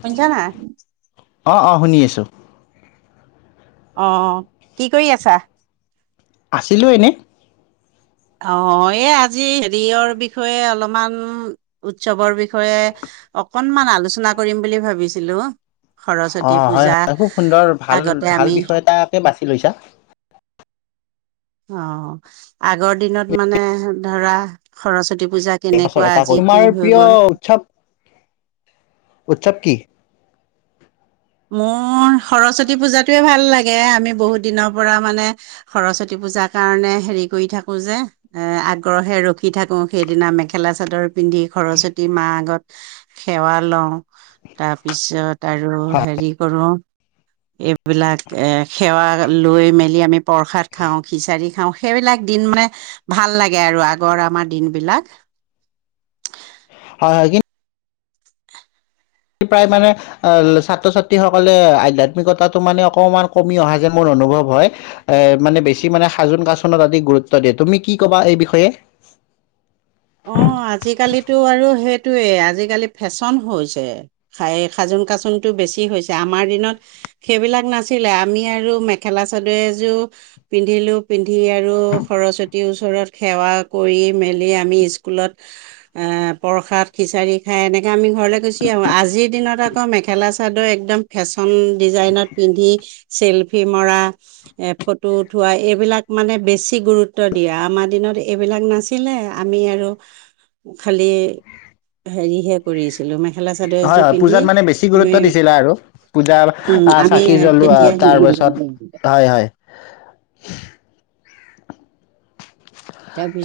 শুনিচা নাই অঁ অঁ শুনি আছোঁ আহ অ কি কৰি আছা? আছিলোঁ এনে ৰ বিষয়ে অলপমান উৎসৱৰ বিষয়ে অকনমান আলোচনা কৰিম বুলি ভাবিছিলো অ সৰস্বতী হয় পূজা হয় খুব সুন্দৰ ভাল আগতে ভাল আমি বিষয় এটাকে বাছি লৈছা। অ আগৰ দিনত মানে ধৰা সৰস্বতী পূজা পাছত কেনেকুৱা এটা আজি ক কি তোমাৰ হৈ প্ৰিয় গ'ল উৎসৱ উৎসৱ কি? মোৰ সৰস্বতী পূজাতোৱে ভাল লাগে আমি বহুত দিনৰ পৰা মানে সৰস্বতী পূজাৰ কাৰণে হেৰি কৰি থাকো যে এ আগ্ৰহে ৰখি থাকো সেইদিনা মেখেলা চাদৰ পিন্ধি সৰস্বতী মা আগত সেৱা লওঁ তাৰপিছত আৰু হয় হেৰি কি কৰো এই এইবিলাক সেৱা লৈ মেলি আমি প্ৰসাদ খাওঁ খিচাৰি খাওঁ সেইবিলাক দিন মানে ভাল লাগে আৰু আগৰ আমাৰ দিন বিলাক হয় হয় নেকি প্ৰায় মানে ছাত্ৰ ছাত্ৰীসকলে আধ্যাত্মিকতাটো মানে অকমান কমি অহা যে মোৰ অনুভৱ হয় এ মানে বেছি মানে সাজোন কাচোনত আদি গুৰুত্ব দিয়ে তুমি কি ক'বা এই বিষয়ে অ আজিকালিতো আৰু সেইটোৱেই আজিকালি ফেশ্বন হৈছে সাজোন কাচোনটো বেছি হৈছে আমাৰ দিনত সেইবিলাক নাছিলে আমি আৰু মেখেলা চাদৰ এযোৰ পিন্ধিলোঁ পিন্ধি আৰু সৰস্বতীৰ ওচৰত সেৱা কৰি মেলি আমি স্কুলত আহ পৰখাত খিচাৰি খাই এনেকে আমি ঘৰলে গুচি আহো আজিৰ দিনত আকৌ মেখেলা-চাদৰ একদম ফেচন চন ডিজাইনত পিন্ধি চেলফি মৰা এ ফটো উঠোৱা, এইবিলাক মানে বেছি গুৰুত্ব দিয়া আমাৰ দিনত এইবিলাক নাছিলে আমি আৰু খালি হেৰিহে কৰিচো হয় হয় পূজাত মানে বেছি আমি গুৰুত্ব দিছিলে আৰু পূজা উম আমি চাকি জ্বলোৱা তেতিয়া হেৰি তাৰপিছত হয় হয়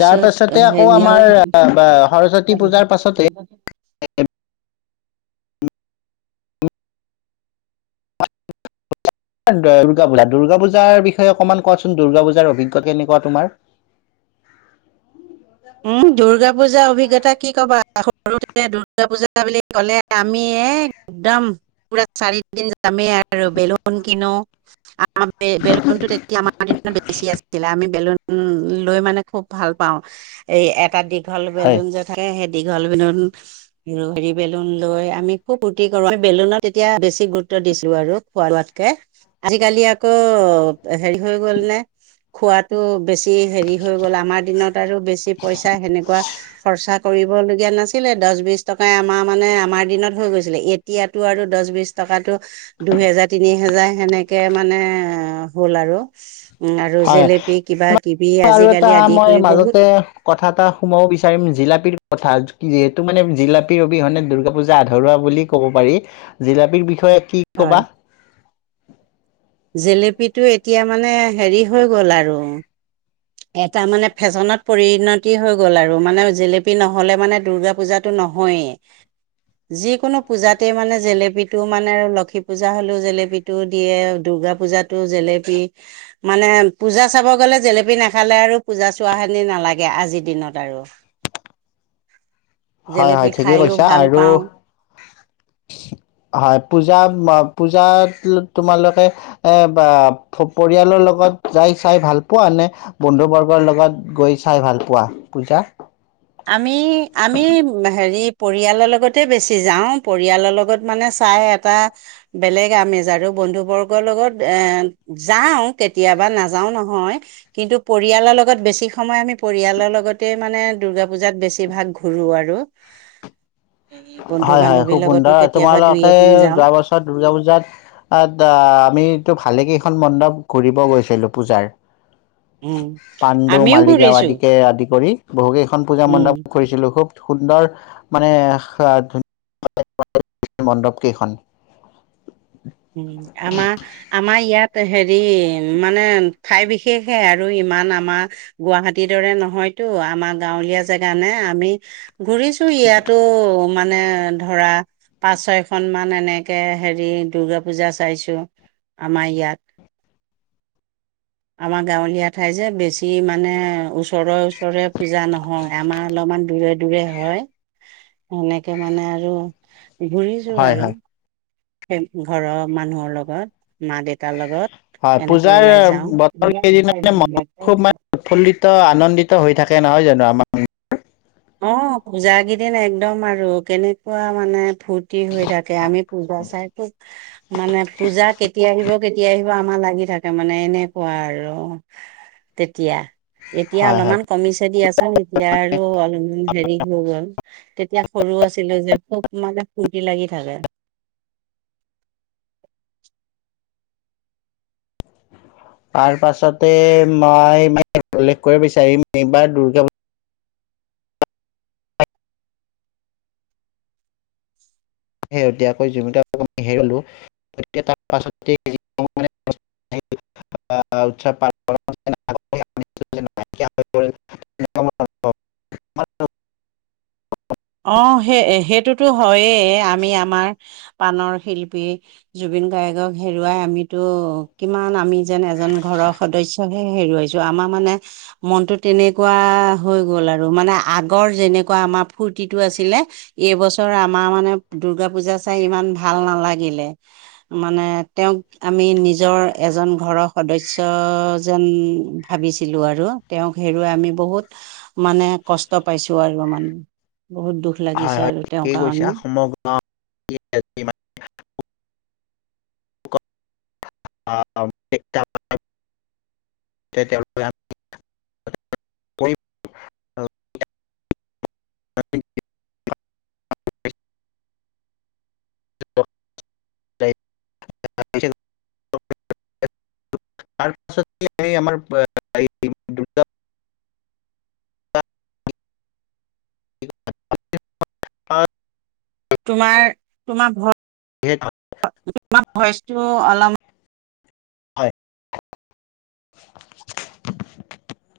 তাৰ পাছতে আকৌ হেৰিয়ৰ আমাৰ সৰস্বতী পূজাৰ পাছতে উ [unintelligible] দুৰ্গা পূজা দুৰ্গা পূজাৰ বিষয়ে অকণমান কোৱাচোন দুৰ্গা পূজাৰ অভিজ্ঞা কেনেকুৱা তোমাৰ? উম দুৰ্গা পূজাৰ অভিজ্ঞতা কি কবা। সৰুতে দূৰ্গাপূজা বুলি ক'লে আমি এক একদম পুৰা চাৰিদিন যামেই আৰু বেলুন কিনো বেলুনতো তেতিয়া আমাৰ দিনত বেছি আছিলে আমি বেলুন লৈ মানে খুব ভাল পাওঁ। এই এটা দি ভাল হয় বেলুন যে থাকে সেই দীঘল বেলুন হেৰি বেলুন লৈ আমি খুব ফূৰ্তি কৰো বেলুনত তেতিয়া বেছি গুৰুত্ব দিছিলো আৰু খোৱা লোৱাতকে আজিকালি আকৌ হেৰি হৈ গ'ল নে খোৱাতটো বেছি হেৰি হৈ গ'ল আমাৰ দিনত আৰু বেছি। পইচা সেনেকুৱা খৰচা কৰিবলগীয়া নাছিলে দহ বিশ টকাই আমাৰ মানে আমাৰ দিনত হৈ গৈছিলে এতিয়াতো আৰু দহ বিশ টকাতটো দুহেজাৰ তিনি হেজাৰ সেনেকে মানে হ'ল আৰু উম আৰু হয় জেলেপি কিবা কিবি আৰু এটা আজিকালি আদি মই কৰি মাজতে বহুত। কথা এটা সোমাব বিচাৰিম জিলাপী কথা যিহেতু মানে জিলাপিৰ অবিহনে দূৰ্গা পুজা আধৰুৱা বুলি ক'ব পাৰি জিলাপিৰ বিষয়ে। কি হয় কবা জেলেপিটো এতিয়া মানে হেৰি হৈ গ'ল আৰু। এটা মানে ফেশ্বনত পৰিণতি হৈ গ'ল আৰু মানে জেলেপি নহ'লে মানে দূৰ্গা পূজাটো নহয়ে যিকোনো পূজাত তে মানে জেলেপী টো মানে আৰু লক্ষী পূজা হলেও জেলেপীটো দিয়ে দূৰ্গা পূজাতো জেলেপি মানে পূজা চাব গ'লে জেলেপি। জেলেপি নাখালে আৰু পূজা চোৱা খিনি নালাগে আজিৰ দিনত আৰু হয় জেলেপি হয় ঠিকেই খায়ো কৈছা ভাল আৰু পাওঁ হয় পূজা। পূজাত তোমালোকে এ বা পৰিয়ালৰ লগত যাই চাই ভাল পোৱা নে বন্ধু বৰ্গৰ লগত গৈ চাই ভাল পোৱা পূজা। আমি আমি হেৰি পৰিয়ালৰ লগতে বেছি যাওঁ পৰিয়ালৰ লগত মানে চাই এটা বেলেগ আমেজ আৰু বন্ধু বৰ্গৰ লগত এ যাওঁ কেতিয়াবা নাযাওঁ নহয় কিন্তু পৰিয়ালৰ লগত বেছি সময় আমি পৰিয়ালৰ লগতে মানে দূৰ্গা পূজাত বেছিভাগ ঘূৰো আৰু এই বন্ধু হয় হয় বান্ধৱীৰ খুব লগতো সুন্দৰ কেতিয়াবা দুই তোমালোকে এদিন যাওঁ যোৱা বছৰ দূৰ্গা পূজাত আমিটো ভালেকেখন মণ্ডপ ঘূৰিব গৈছিলোঁ পূজাৰ উম পাণ্ডু আমিও মালিগাঁও ঘূৰিছো আদিকে আদি কৰি বহুকেইখন পূজা উম মণ্ডপ ঘূৰিছিলো খুব সুন্দৰ মানে [unintelligible] ন মণ্ডপ কেইখন উম, আমাৰ আমাৰ ইয়াত হেৰি মানে ঠাই বিশেষ বিশেষহে আৰু ইমান আমাৰ গুৱাহাটীৰ দৰে নহয়তো আমাৰ গাঁৱলীয়া জেগা নে আমি ঘুৰিছো ইয়াতো মানে ধৰা পাঁচ ছয়খন মান এনেকে হেৰি দুৰ্গা পূজা চাইছো আমাৰ ইয়াত আমাৰ গাঁৱলীয়া ঠাই যে বেছি মানে ওচৰে ওচৰে পূজা নহয় আমাৰ অলপমান দূৰে দূৰে হয় সেনেকে মানে আৰু ঘুৰিছো হয় আৰু। হয় সেই ঘৰৰ মানুহৰ লগত মা দেউতাৰ লগত হয় এনেকৈ পূজাৰ ওলাই যাওঁ বতৰ কেইদিন মন খুব মানে উৎফুল্লিত আনন্দিত হৈ থাকে। ইয়াতে নহয় জানো আমাৰ অ পূজা কেইদিন একদম আৰু আৰু কেনেকুৱা মানে ফূৰ্তি হৈ থাকে আমি পূজা চাই ত মানে পূজা কেতিয়া আহিব কেতিয়া আহিব আমাৰ লাগি থাকে মানে এনেকুৱা আৰু তেতিয়া এতিয়া হয় হয় অলপমান কমিছে দিয়াচোন এতিয়া আৰু অল হেৰি হৈ গল তেতিয়া সৰু আছিলো যে খুব মানে ফুৰ্তি লাগি থাকে। তাৰ পাছতে মই মানে উল্লেখ কৰিব বিচাৰিম এইবাৰ দুৰ্গা শেহতীয়াকৈ জুবিন দাক আমি হেৰুৱালো‌ তাৰ পাছতে উৎসৱ প [unintelligible] অ সেই সেইটোতো হয়েই আমি আমাৰ পাণৰ শিল্পী জুবিন গায়্গক হেৰুৱাই আমিতো কিমান আমি যেন এজন ঘৰৰ সদস্যহে হেৰুৱাইছো আমাৰ মানে মনটো তেনেকুৱা হৈ গল আৰু মানে আগৰ যেনেকুৱা আমাৰ ফূৰ্তিটো আছিলে এইবছৰ আমাৰ মানে দূৰ্গা পূজা চাই ইমান ভাল নালাগিলে মানে তেওঁক আমি নিজৰ এজন ঘৰৰ সদস্য যেন ভাবিছিলো আৰু তেওঁক হেৰুৱাই আমি বহুত মানে কষ্ট পাইছো আৰু মানে বহুত দুখ লাগিছে। হয় আৰু তেওঁৰ ঠিকেই কৈছা কাৰণে সমগ্ৰ অউ [unintelligible] পাছত মান [unintelligible] অ [unintelligible] তোমাৰ তোমাৰ ভ তোমাৰ ভইচটো অলপমান হয়। [unintelligible]